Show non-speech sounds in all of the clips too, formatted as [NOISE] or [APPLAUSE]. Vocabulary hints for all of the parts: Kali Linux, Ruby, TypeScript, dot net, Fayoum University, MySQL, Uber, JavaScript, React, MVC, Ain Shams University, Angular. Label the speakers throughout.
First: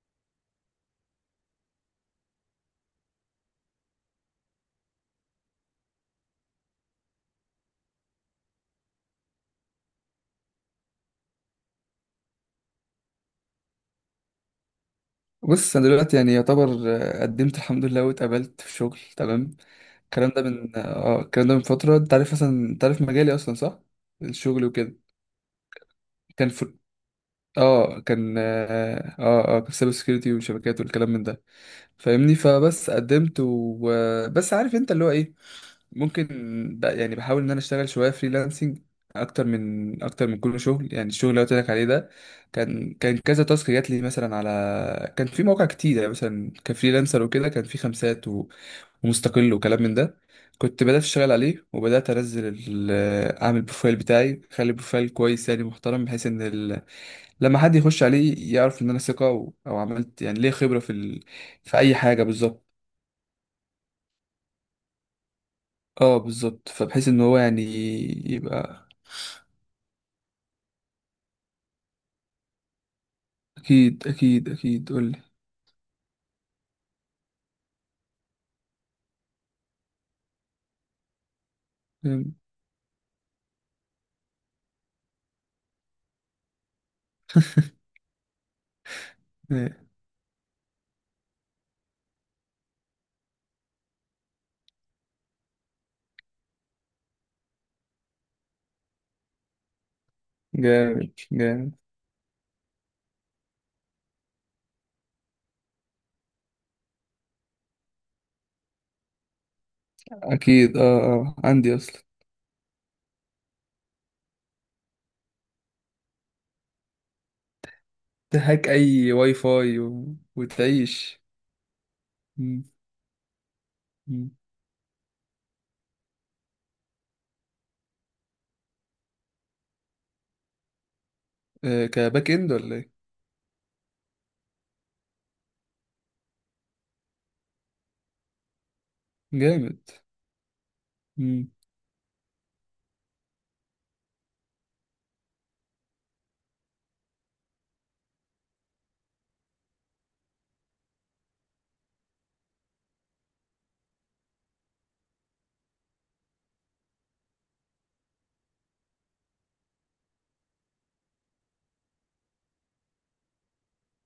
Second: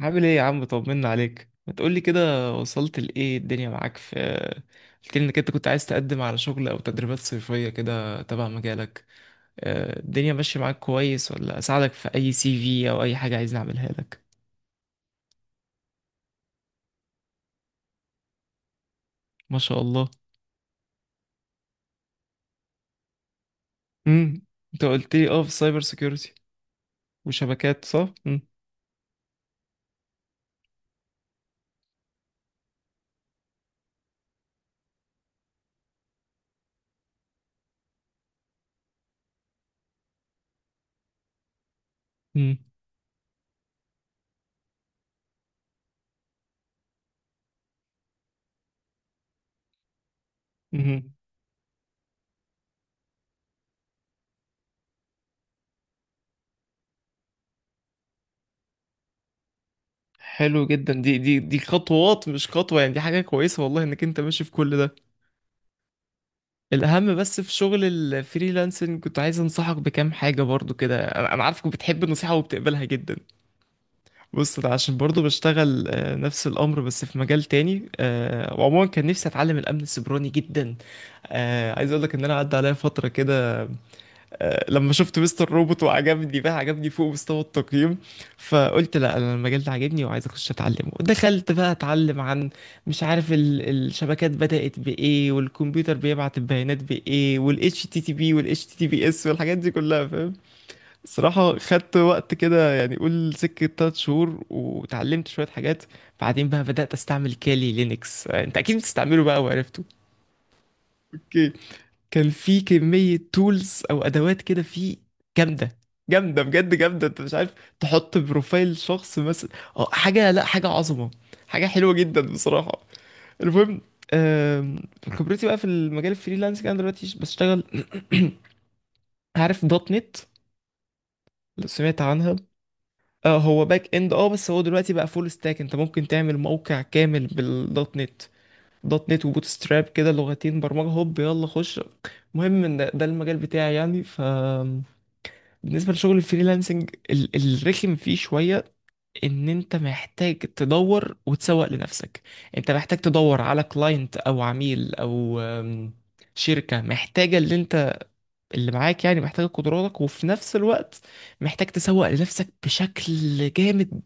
Speaker 1: عامل ايه يا عم؟ طمنا عليك، ما تقولي كده وصلت لايه الدنيا معاك؟ في، قلت لي انك انت كنت عايز تقدم على شغل او تدريبات صيفية كده تبع مجالك. الدنيا ماشية معاك كويس، ولا اساعدك في اي سي في او اي حاجة عايز نعملها لك؟
Speaker 2: بص، انا دلوقتي يعني يعتبر قدمت الحمد لله واتقبلت في شغل، تمام.
Speaker 1: ما شاء الله.
Speaker 2: الكلام ده من فتره. انت عارف مجالي اصلا، صح؟
Speaker 1: امم
Speaker 2: الشغل
Speaker 1: انت
Speaker 2: وكده،
Speaker 1: قلت لي في سايبر سيكيورتي
Speaker 2: كان في
Speaker 1: وشبكات،
Speaker 2: اه
Speaker 1: صح؟
Speaker 2: كان اه اه آه، كان سايبر سكيورتي وشبكات والكلام من ده. فاهمني؟ فبس قدمت، وبس عارف انت اللي هو ايه، ممكن يعني بحاول ان انا اشتغل شويه فريلانسنج اكتر من كل شغل. يعني الشغل اللي قلت لك عليه ده،
Speaker 1: امم
Speaker 2: كان كذا تاسك جات لي، مثلا كان في مواقع كتير يعني، مثلا كفريلانسر وكده، كان في خمسات و... ومستقل، وكلام من ده. كنت بدات
Speaker 1: أمم.
Speaker 2: اشتغل عليه، وبدات انزل اعمل بروفايل بتاعي، اخلي بروفايل كويس يعني محترم، بحيث ان لما حد يخش عليه يعرف ان انا ثقه، او عملت يعني ليه
Speaker 1: حلو
Speaker 2: خبره في
Speaker 1: جدا، دي دي دي
Speaker 2: في اي حاجه
Speaker 1: خطوات مش
Speaker 2: بالظبط.
Speaker 1: خطوة، يعني دي حاجة كويسة، والله انك انت ماشي في كل ده.
Speaker 2: اه بالظبط، فبحيث
Speaker 1: الأهم،
Speaker 2: ان هو
Speaker 1: بس في
Speaker 2: يعني
Speaker 1: شغل
Speaker 2: يبقى.
Speaker 1: الفريلانسنج كنت عايز أنصحك بكام حاجة برضو كده، أنا عارفك بتحب النصيحة وبتقبلها جدا.
Speaker 2: أكيد أكيد
Speaker 1: بص، أنا
Speaker 2: أكيد،
Speaker 1: عشان برضو
Speaker 2: قولي.
Speaker 1: بشتغل نفس الأمر بس في مجال تاني، وعموما كان نفسي أتعلم الأمن السيبراني جدا. عايز أقول لك إن أنا
Speaker 2: جامد
Speaker 1: عدى عليا فترة كده، لما شفت مستر روبوت وعجبني، بقى عجبني فوق مستوى التقييم. فقلت لا، انا المجال ده عاجبني وعايز اخش اتعلمه. دخلت بقى اتعلم عن، مش عارف، الشبكات بدأت بايه، والكمبيوتر بيبعت البيانات بايه، والاتش تي تي بي والاتش تي تي بي اس والحاجات دي كلها، فاهم.
Speaker 2: جامد
Speaker 1: الصراحة
Speaker 2: جامد.
Speaker 1: خدت وقت كده، يعني قول سكة 3 شهور وتعلمت شوية حاجات. بعدين بقى بدأت استعمل كالي لينكس، انت اكيد بتستعمله بقى وعرفته.
Speaker 2: أكيد، أه. أه، عندي أصلا.
Speaker 1: كان في كمية تولز أو أدوات كده، في، جامدة. جامدة، بجد جامدة، أنت مش عارف. تحط
Speaker 2: تهاك
Speaker 1: بروفايل
Speaker 2: أي
Speaker 1: شخص
Speaker 2: واي
Speaker 1: مثلا.
Speaker 2: فاي
Speaker 1: أه
Speaker 2: و...
Speaker 1: حاجة، لأ، حاجة عظمة.
Speaker 2: وتعيش.
Speaker 1: حاجة حلوة جدا
Speaker 2: مم.
Speaker 1: بصراحة. المهم،
Speaker 2: مم.
Speaker 1: آم، خبرتي بقى في المجال الفريلانسنج، أنا دلوقتي بشتغل. [CLEARS THROAT] عارف دوت نت، لو
Speaker 2: آه،
Speaker 1: سمعت
Speaker 2: كباك
Speaker 1: عنها.
Speaker 2: إند ولا إيه؟
Speaker 1: هو باك اند، بس هو دلوقتي بقى فول ستاك، انت ممكن تعمل موقع كامل بالدوت نت. دوت نت وبوت
Speaker 2: جامد.
Speaker 1: ستراب كده، لغتين برمجة، هوب يلا
Speaker 2: مم.
Speaker 1: خش. المهم ان ده المجال بتاعي، يعني ف، بالنسبة لشغل الفريلانسنج الرخم فيه شوية، ان انت محتاج تدور وتسوق لنفسك. انت محتاج تدور على كلاينت او عميل او، شركة محتاجة اللي انت، اللي معاك يعني، محتاجة قدراتك، وفي نفس الوقت محتاج تسوق لنفسك بشكل جامد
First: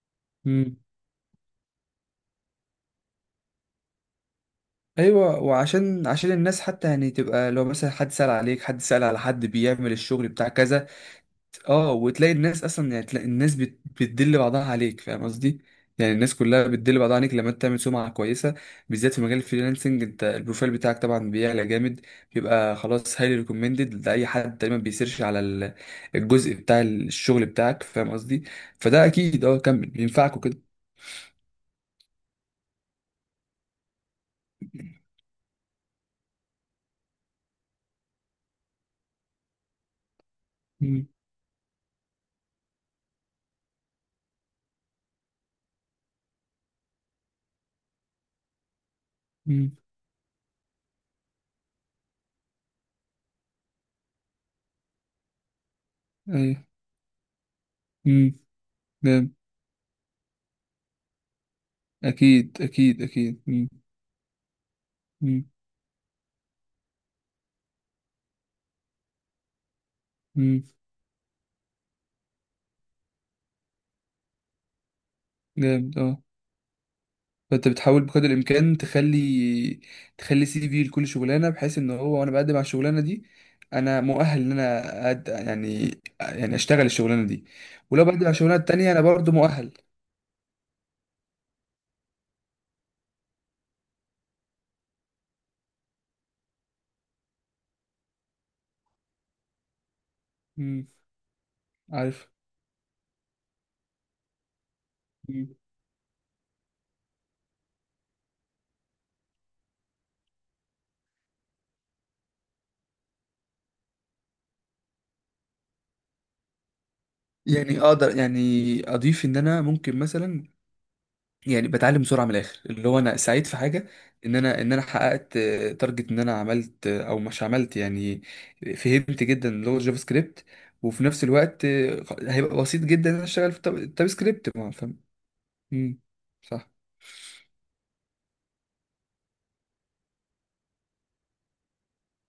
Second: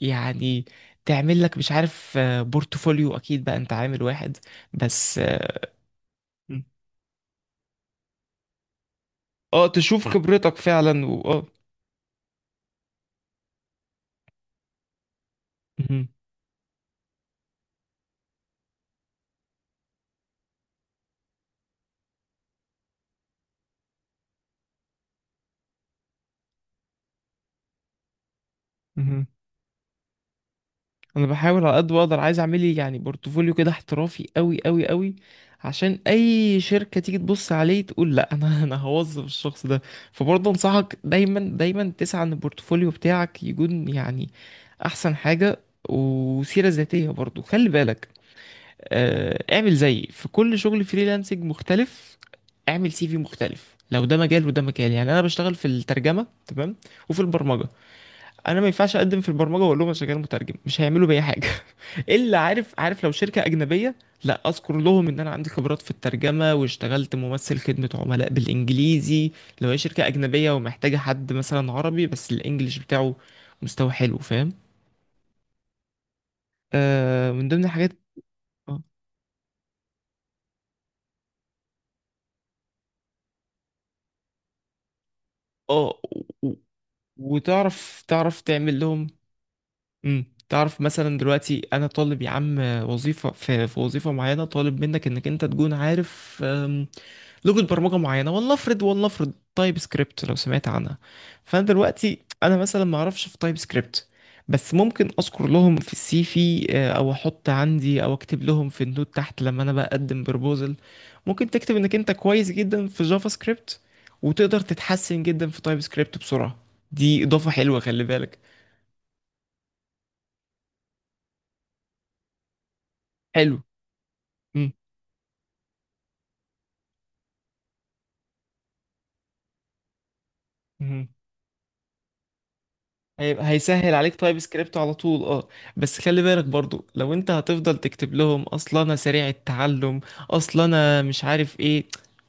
Speaker 1: يعني.
Speaker 2: مم.
Speaker 1: تعمل لك مش عارف، بورتفوليو، اكيد بقى انت عامل واحد، بس
Speaker 2: ايوه، وعشان الناس
Speaker 1: مم.
Speaker 2: حتى يعني تبقى، لو مثلا حد سأل عليك، حد سأل على حد بيعمل
Speaker 1: تشوف
Speaker 2: الشغل بتاع
Speaker 1: خبرتك
Speaker 2: كذا،
Speaker 1: فعلا، واه.
Speaker 2: اه، وتلاقي الناس اصلا، يعني تلاقي الناس بتدل بعضها عليك، فاهم قصدي؟
Speaker 1: مهم.
Speaker 2: يعني الناس كلها بتدل بعضها عليك لما انت تعمل سمعه كويسه. بالذات في مجال الفريلانسنج، انت البروفايل بتاعك طبعا بيعلى جامد، بيبقى خلاص هايلي ريكومندد لاي حد تقريبا بيسيرش على الجزء بتاع الشغل بتاعك، فاهم قصدي؟ فده
Speaker 1: مهم.
Speaker 2: اكيد، كمل بينفعك وكده.
Speaker 1: انا بحاول على قد ما اقدر، عايز اعمل لي يعني بورتفوليو كده احترافي قوي قوي قوي، عشان اي شركه تيجي تبص عليه تقول لا انا [LAUGHS] انا هوظف الشخص ده. فبرضه انصحك
Speaker 2: مم.
Speaker 1: دايما دايما تسعى ان البورتفوليو بتاعك يكون يعني احسن حاجه. وسيره ذاتيه برضه خلي بالك،
Speaker 2: مم.
Speaker 1: اعمل زيي في كل شغل فريلانسنج مختلف. اعمل سي في مختلف، لو ده مجال وده مجال، يعني انا بشتغل في الترجمه
Speaker 2: ايوه.
Speaker 1: تمام، وفي البرمجه.
Speaker 2: مم.
Speaker 1: انا ما ينفعش اقدم في
Speaker 2: جامد.
Speaker 1: البرمجه واقول لهم انا شغال مترجم، مش هيعملوا بيا حاجه. الا
Speaker 2: اكيد
Speaker 1: عارف
Speaker 2: اكيد
Speaker 1: عارف لو
Speaker 2: اكيد.
Speaker 1: شركه
Speaker 2: مم.
Speaker 1: اجنبيه، لا اذكر لهم ان انا
Speaker 2: مم.
Speaker 1: عندي خبرات في الترجمه واشتغلت ممثل خدمه عملاء بالانجليزي. لو هي شركه اجنبيه
Speaker 2: مم.
Speaker 1: ومحتاجه حد مثلا عربي بس الانجليش بتاعه مستوى حلو، فاهم.
Speaker 2: جامد. اه.
Speaker 1: من ضمن
Speaker 2: فانت
Speaker 1: الحاجات،
Speaker 2: بتحاول بقدر الامكان
Speaker 1: اه
Speaker 2: تخلي سي في لكل شغلانه، بحيث ان هو، وانا بقدم على الشغلانه دي، انا مؤهل ان انا يعني
Speaker 1: آه، و-
Speaker 2: يعني
Speaker 1: و-
Speaker 2: اشتغل الشغلانه دي،
Speaker 1: وتعرف
Speaker 2: ولو بقدم على
Speaker 1: تعرف
Speaker 2: الشغلانه
Speaker 1: تعمل
Speaker 2: التانيه انا
Speaker 1: لهم.
Speaker 2: برضو مؤهل.
Speaker 1: تعرف مثلا دلوقتي، انا طالب يا عم وظيفه في وظيفه معينه، طالب منك انك انت تكون عارف، لغه برمجه معينه. والله افرض تايب سكريبت، لو سمعت
Speaker 2: امم
Speaker 1: عنها. فانا دلوقتي
Speaker 2: عارف.
Speaker 1: انا مثلا ما اعرفش في تايب سكريبت، بس ممكن اذكر
Speaker 2: مم.
Speaker 1: لهم في السي في، او احط عندي، او اكتب لهم في النوت تحت لما انا بقدم بروبوزل. ممكن تكتب انك انت كويس جدا في جافا سكريبت، وتقدر تتحسن جدا في تايب سكريبت بسرعه. دي اضافه حلوه
Speaker 2: يعني
Speaker 1: خلي
Speaker 2: اقدر
Speaker 1: بالك.
Speaker 2: يعني اضيف ان انا ممكن مثلا يعني بتعلم بسرعه، من الاخر اللي هو انا سعيد في
Speaker 1: حلو.
Speaker 2: حاجه، ان انا حققت تارجت، ان انا عملت او مش عملت يعني. فهمت جدا لغه جافا سكريبت، وفي
Speaker 1: مهم.
Speaker 2: نفس الوقت هيبقى بسيط جدا ان انا اشتغل في
Speaker 1: هيسهل
Speaker 2: تاب
Speaker 1: عليك تايب
Speaker 2: سكريبت، ما
Speaker 1: سكريبت على
Speaker 2: فاهم؟
Speaker 1: طول، اه.
Speaker 2: مم،
Speaker 1: بس خلي بالك
Speaker 2: صح.
Speaker 1: برضو، لو انت هتفضل تكتب لهم اصلا انا سريع التعلم، اصلا انا مش عارف ايه،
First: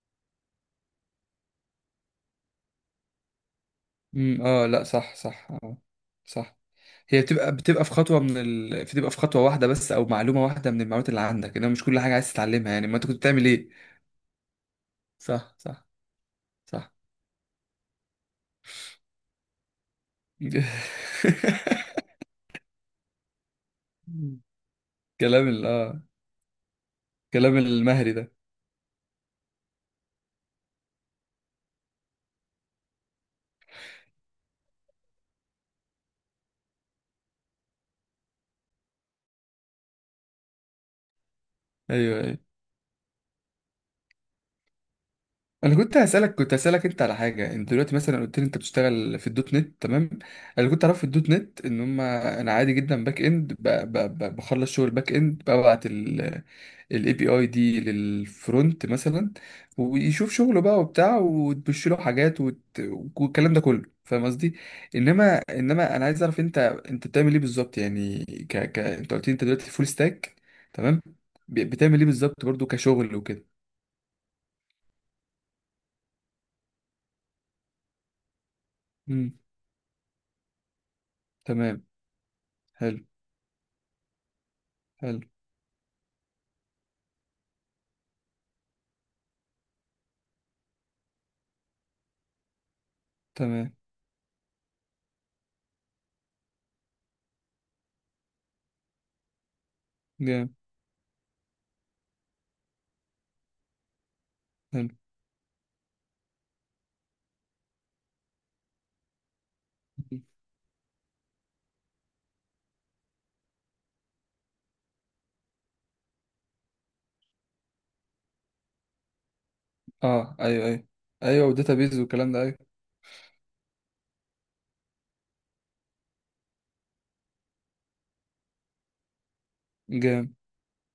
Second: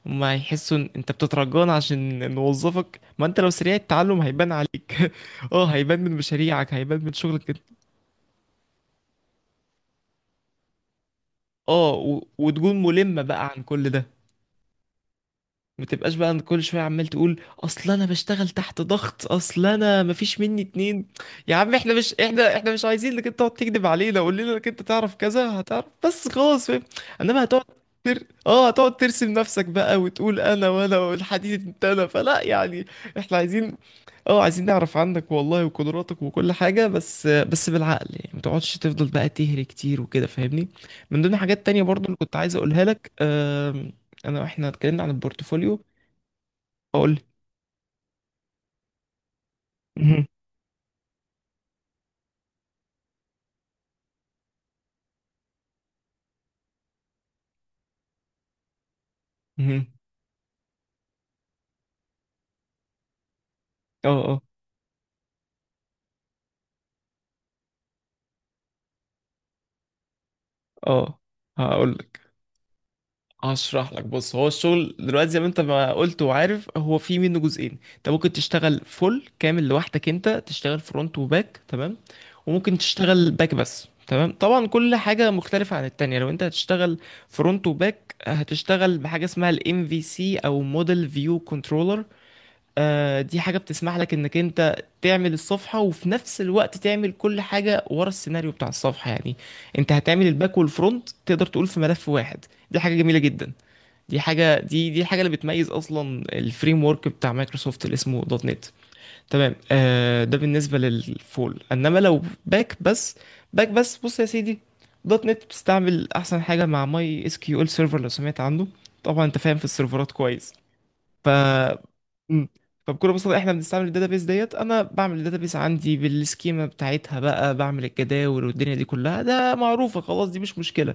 Speaker 1: هما هيحسوا ان انت بتترجانا عشان نوظفك. ما انت لو سريع التعلم هيبان
Speaker 2: اه، لا،
Speaker 1: عليك
Speaker 2: صح صح،
Speaker 1: [LAUGHS] اه
Speaker 2: اه
Speaker 1: هيبان من
Speaker 2: صح.
Speaker 1: مشاريعك، هيبان من
Speaker 2: هي بتبقى
Speaker 1: شغلك.
Speaker 2: بتبقى في خطوه من بتبقى في خطوه واحده بس، او معلومه واحده من المعلومات اللي عندك، انما مش كل حاجه عايز تتعلمها
Speaker 1: وتكون
Speaker 2: يعني، ما انت كنت
Speaker 1: ملم
Speaker 2: بتعمل
Speaker 1: بقى عن
Speaker 2: ايه؟
Speaker 1: كل ده،
Speaker 2: صح
Speaker 1: ما
Speaker 2: صح
Speaker 1: تبقاش بقى كل شويه
Speaker 2: صح.
Speaker 1: عمال تقول اصل انا بشتغل تحت ضغط، اصل انا مفيش مني اتنين. يا عم، احنا مش عايزين انك انت تقعد تكذب علينا، قول
Speaker 2: [LAUGHS]
Speaker 1: لنا انك انت تعرف
Speaker 2: كلام
Speaker 1: كذا،
Speaker 2: ال-
Speaker 1: هتعرف
Speaker 2: اه
Speaker 1: بس خلاص، فاهم. انما
Speaker 2: كلام
Speaker 1: هتقعد
Speaker 2: المهري
Speaker 1: تر...
Speaker 2: ده.
Speaker 1: اه هتقعد ترسم نفسك بقى وتقول انا وانا والحديد، انت انا، فلا يعني. احنا عايزين، اه عايزين نعرف عنك والله، وقدراتك وكل حاجه، بس بالعقل يعني، ما تقعدش تفضل بقى تهري كتير وكده، فاهمني. من ضمن حاجات تانية برضو اللي
Speaker 2: ايوه
Speaker 1: كنت
Speaker 2: ايوه،
Speaker 1: عايز اقولها لك، واحنا اتكلمنا عن
Speaker 2: انا
Speaker 1: البورتفوليو،
Speaker 2: كنت هسالك انت
Speaker 1: اقول
Speaker 2: على
Speaker 1: لك.
Speaker 2: حاجه. انت دلوقتي مثلا قلت لي انت بتشتغل في الدوت نت، تمام.
Speaker 1: مهم.
Speaker 2: انا كنت اعرف في الدوت نت ان هم انا عادي جدا باك اند، بخلص شغل باك اند، ببعت الاي بي اي دي للفرونت مثلا،
Speaker 1: مهم.
Speaker 2: ويشوف شغله بقى وبتاع، وتبش له حاجات والكلام ده كله،
Speaker 1: اه.
Speaker 2: فاهم
Speaker 1: اه.
Speaker 2: قصدي؟ انما انا عايز اعرف انت، انت بتعمل ايه بالظبط يعني، انت قلت لي انت دلوقتي فول ستاك، تمام.
Speaker 1: اه هقول
Speaker 2: بتعمل ايه
Speaker 1: لك،
Speaker 2: بالظبط برضو كشغل وكده؟
Speaker 1: هشرح لك. بص، هو الشغل دلوقتي زي ما انت ما قلت وعارف، هو في منه جزئين. انت ممكن تشتغل فول
Speaker 2: مم.
Speaker 1: كامل لوحدك، انت تشتغل فرونت وباك
Speaker 2: تمام.
Speaker 1: تمام، وممكن
Speaker 2: حلو.
Speaker 1: تشتغل باك بس تمام. طبعا كل
Speaker 2: حلو.
Speaker 1: حاجة مختلفة عن التانية. لو انت هتشتغل فرونت وباك، هتشتغل بحاجة اسمها الام في سي، او موديل فيو كنترولر. دي حاجة
Speaker 2: تمام.
Speaker 1: بتسمح لك انك انت تعمل الصفحة، وفي نفس الوقت تعمل كل حاجة ورا السيناريو بتاع الصفحة يعني. انت هتعمل
Speaker 2: جامد.
Speaker 1: الباك والفرونت، تقدر تقول في ملف واحد. دي حاجة جميلة جدا. دي حاجة
Speaker 2: حلو.
Speaker 1: دي دي الحاجة اللي بتميز اصلا الفريم ورك بتاع مايكروسوفت اللي اسمه دوت نت. تمام، ده بالنسبة للفول. انما لو باك بس، باك بس، بص يا سيدي، دوت نت بتستعمل احسن حاجة مع ماي اس كيو ال سيرفر، لو سمعت عنه. طبعا انت فاهم في السيرفرات
Speaker 2: اه.
Speaker 1: كويس.
Speaker 2: ايوه ايوه.
Speaker 1: ف...
Speaker 2: ايوه وداتابيز والكلام ده،
Speaker 1: امم
Speaker 2: ايوه.
Speaker 1: فبكل بساطه احنا بنستعمل الداتابيس، ديت انا بعمل الداتابيس عندي بالسكيما بتاعتها، بقى بعمل الجداول والدنيا دي كلها، ده معروفه خلاص،
Speaker 2: جامد.
Speaker 1: دي مش مشكله.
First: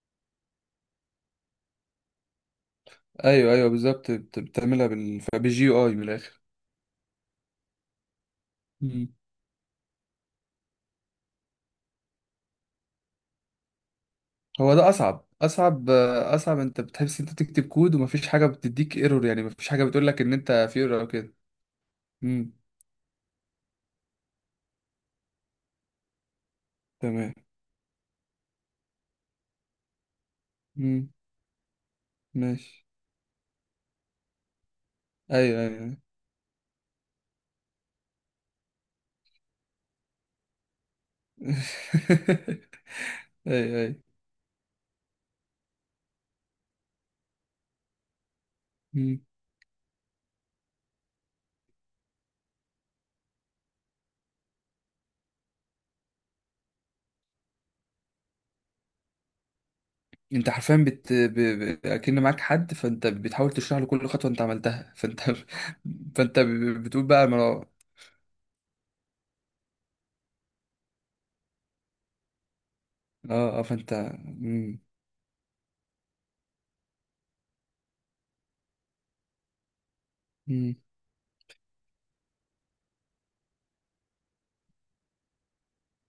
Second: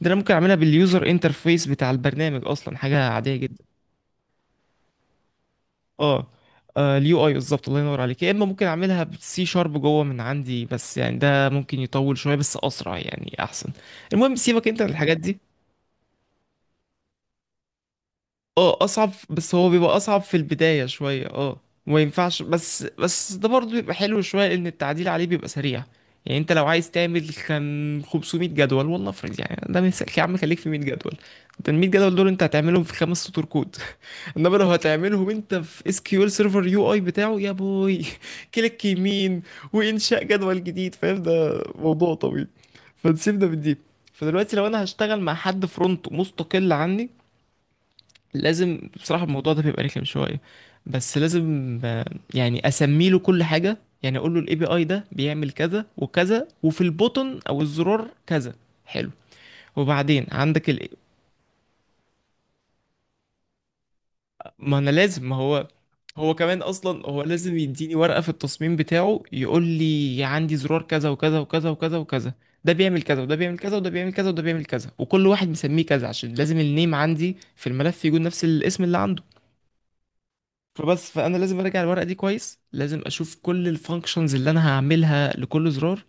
Speaker 1: ده انا ممكن اعملها باليوزر انترفيس بتاع البرنامج، اصلا حاجه عاديه
Speaker 2: ايوه
Speaker 1: جدا.
Speaker 2: ايوه بالظبط، بتعملها بالجي يو اي من
Speaker 1: اه،
Speaker 2: الاخر.
Speaker 1: اليو اي بالظبط، الله ينور عليك. يا اما ممكن اعملها
Speaker 2: مم.
Speaker 1: بالسي شارب جوه من عندي، بس يعني ده ممكن يطول شويه، بس اسرع يعني احسن. المهم سيبك
Speaker 2: هو
Speaker 1: انت من
Speaker 2: ده
Speaker 1: الحاجات دي.
Speaker 2: اصعب، انت بتحس انت بتكتب كود ومفيش حاجه
Speaker 1: اه،
Speaker 2: بتديك
Speaker 1: اصعب،
Speaker 2: ايرور، يعني
Speaker 1: بس
Speaker 2: مفيش
Speaker 1: هو
Speaker 2: حاجه
Speaker 1: بيبقى
Speaker 2: بتقول
Speaker 1: اصعب
Speaker 2: لك ان
Speaker 1: في
Speaker 2: انت في
Speaker 1: البداية
Speaker 2: ايرور او
Speaker 1: شوية،
Speaker 2: كده.
Speaker 1: وما ينفعش.
Speaker 2: مم.
Speaker 1: بس ده برضه بيبقى حلو شوية، لان التعديل عليه بيبقى سريع. يعني انت لو عايز تعمل
Speaker 2: تمام.
Speaker 1: كان 500 جدول، والله افرض يعني ده مثال يا عم، خليك في 100
Speaker 2: مم.
Speaker 1: جدول. انت ال 100 جدول دول انت هتعملهم
Speaker 2: ماشي.
Speaker 1: في 5 سطور كود. [LAUGHS] انما لو هتعملهم انت
Speaker 2: ايوه
Speaker 1: في
Speaker 2: ايوه.
Speaker 1: اس كيو ال سيرفر يو اي بتاعه، يا بوي [LAUGHS] كليك يمين وانشاء جدول جديد، فاهم، ده موضوع طويل.
Speaker 2: [LAUGHS]
Speaker 1: فنسيب ده من
Speaker 2: ايوه
Speaker 1: دي.
Speaker 2: ايوه.
Speaker 1: فدلوقتي لو انا هشتغل مع حد فرونت مستقل عني، لازم
Speaker 2: أيوة.
Speaker 1: بصراحة الموضوع ده بيبقى رخم شوية، بس لازم، يعني اسمي له كل حاجة. يعني اقول له الاي بي اي ده بيعمل كذا وكذا، وفي البوتن او الزرار كذا، حلو، وبعدين
Speaker 2: انت
Speaker 1: عندك
Speaker 2: حرفيا
Speaker 1: ال،
Speaker 2: اكن معاك حد، فانت بتحاول تشرح له كل خطوه انت
Speaker 1: ما انا
Speaker 2: عملتها، فانت
Speaker 1: لازم، ما هو،
Speaker 2: [LAUGHS]
Speaker 1: هو
Speaker 2: فانت
Speaker 1: كمان
Speaker 2: بتقول
Speaker 1: اصلا هو
Speaker 2: بقى،
Speaker 1: لازم
Speaker 2: ما
Speaker 1: يديني ورقة في التصميم بتاعه، يقول لي عندي زرار كذا وكذا وكذا وكذا وكذا. ده بيعمل كذا، وده بيعمل
Speaker 2: اه
Speaker 1: كذا، وده
Speaker 2: فانت.
Speaker 1: بيعمل كذا، وده بيعمل
Speaker 2: مم.
Speaker 1: كذا، وكل واحد مسميه كذا، عشان لازم النيم عندي في الملف يكون نفس الاسم اللي عنده.
Speaker 2: مم.
Speaker 1: فبس، فانا لازم اراجع الورقه دي كويس، لازم اشوف كل الفانكشنز اللي انا هعملها لكل زرار،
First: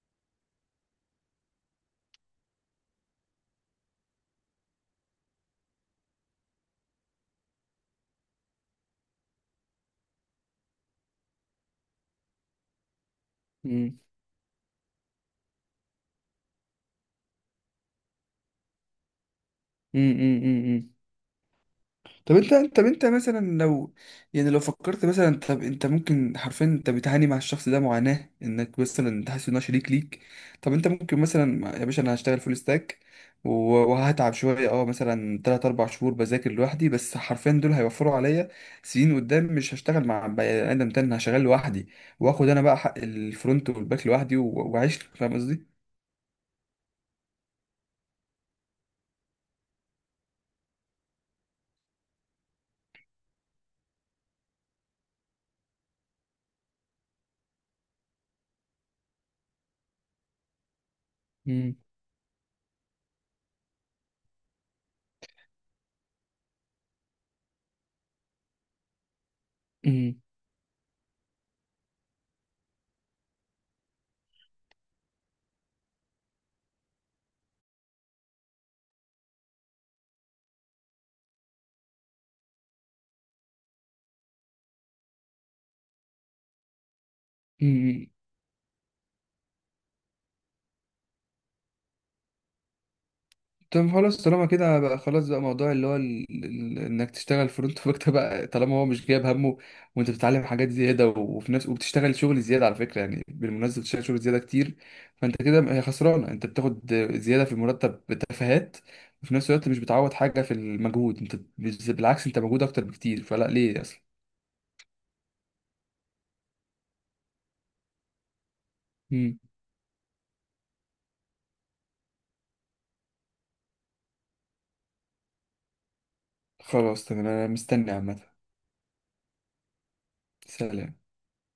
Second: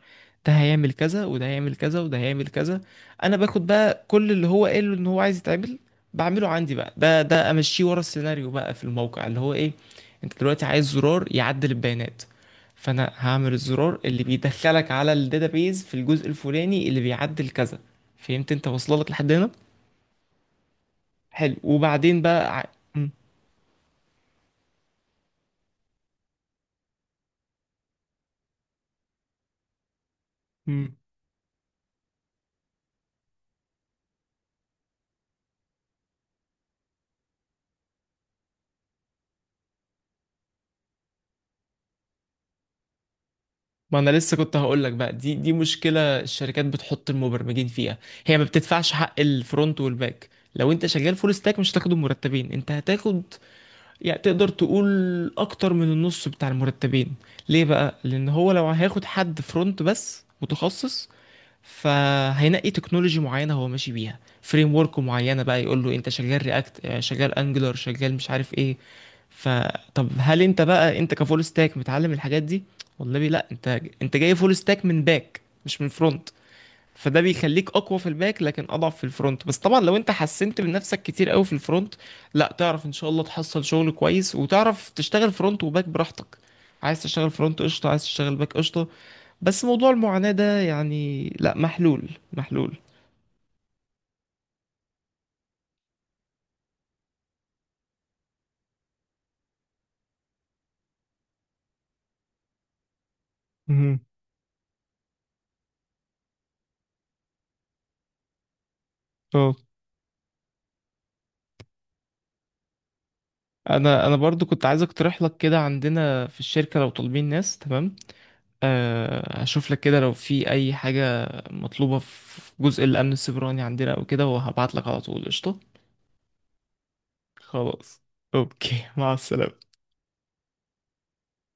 Speaker 1: ده هيعمل كذا وده هيعمل كذا وده هيعمل كذا. انا باخد بقى كل اللي هو قاله ان هو عايز يتعمل، بعمله عندي بقى. ده امشيه ورا السيناريو بقى في الموقع اللي هو ايه. انت دلوقتي عايز زرار يعدل البيانات، فانا هعمل
Speaker 2: مم.
Speaker 1: الزرار اللي بيدخلك على الداتابيز في الجزء الفلاني اللي بيعدل كذا. فهمت، انت واصله لك لحد هنا.
Speaker 2: مم. مم. مم.
Speaker 1: حلو وبعدين
Speaker 2: طب
Speaker 1: بقى،
Speaker 2: انت طب انت مثلا لو، يعني لو فكرت مثلا، طب انت ممكن حرفيا، انت بتعاني مع الشخص ده معاناة، انك مثلا انت حاسس ان هو شريك ليك. طب انت
Speaker 1: ع...
Speaker 2: ممكن مثلا، يا باشا انا هشتغل فول ستاك و- وهتعب شوية، مثلا 3 4 شهور بذاكر لوحدي، بس حرفيا دول هيوفروا عليا سنين قدام، مش هشتغل مع بني آدم تاني، أنا هشتغل لوحدي، واخد انا بقى حق الفرونت
Speaker 1: ما
Speaker 2: والباك
Speaker 1: انا لسه
Speaker 2: لوحدي
Speaker 1: كنت
Speaker 2: و-
Speaker 1: هقول لك
Speaker 2: واعيش،
Speaker 1: بقى،
Speaker 2: فاهم
Speaker 1: دي
Speaker 2: قصدي؟
Speaker 1: مشكله الشركات بتحط المبرمجين فيها. هي ما بتدفعش حق الفرونت والباك، لو انت شغال فول ستاك مش هتاخد المرتبين، انت هتاخد، يعني تقدر تقول، اكتر من النص بتاع المرتبين. ليه بقى؟ لان هو لو هياخد حد فرونت بس متخصص،
Speaker 2: مم.
Speaker 1: فهينقي تكنولوجي معينه هو ماشي بيها، فريم ورك معينه بقى، يقول له انت شغال رياكت، شغال انجلر، شغال مش عارف ايه. فطب
Speaker 2: مم.
Speaker 1: هل انت بقى، انت كفول ستاك متعلم الحاجات دي؟ والله لا، انت جاي فول ستاك من باك مش من فرونت، فده بيخليك اقوى في الباك لكن اضعف في الفرونت. بس طبعا لو انت حسنت من نفسك كتير قوي في الفرونت، لا، تعرف ان شاء الله تحصل شغل كويس وتعرف تشتغل فرونت وباك براحتك. عايز تشتغل فرونت قشطه، عايز
Speaker 2: مم.
Speaker 1: تشتغل باك قشطه. بس موضوع المعاناة ده يعني، لا، محلول محلول.
Speaker 2: طب خلاص طالما كده بقى، خلاص بقى موضوع اللي هو انك تشتغل فرونت باك ده بقى، طالما هو مش جايب همه، وانت بتتعلم حاجات زياده، وفي نفس وبتشتغل شغل زياده، على فكره يعني بالمناسبه
Speaker 1: مهم.
Speaker 2: بتشتغل شغل زياده كتير. فانت كده هي خسرانه، انت بتاخد زياده في المرتب بتفاهات، وفي نفس
Speaker 1: اه
Speaker 2: الوقت مش بتعوض حاجه في المجهود، انت بالعكس انت مجهود اكتر بكتير، فلا ليه اصلا؟
Speaker 1: انا برضو كنت عايز اقترح لك كده عندنا في الشركة، لو طالبين ناس تمام،
Speaker 2: مم.
Speaker 1: هشوف لك كده لو في اي حاجة مطلوبة في جزء الامن السيبراني عندنا او كده، وهبعت لك على طول، قشطة.
Speaker 2: خلاص تمام، انا مستني
Speaker 1: خلاص.
Speaker 2: عامه.
Speaker 1: اوكي، مع السلامة.
Speaker 2: سلام.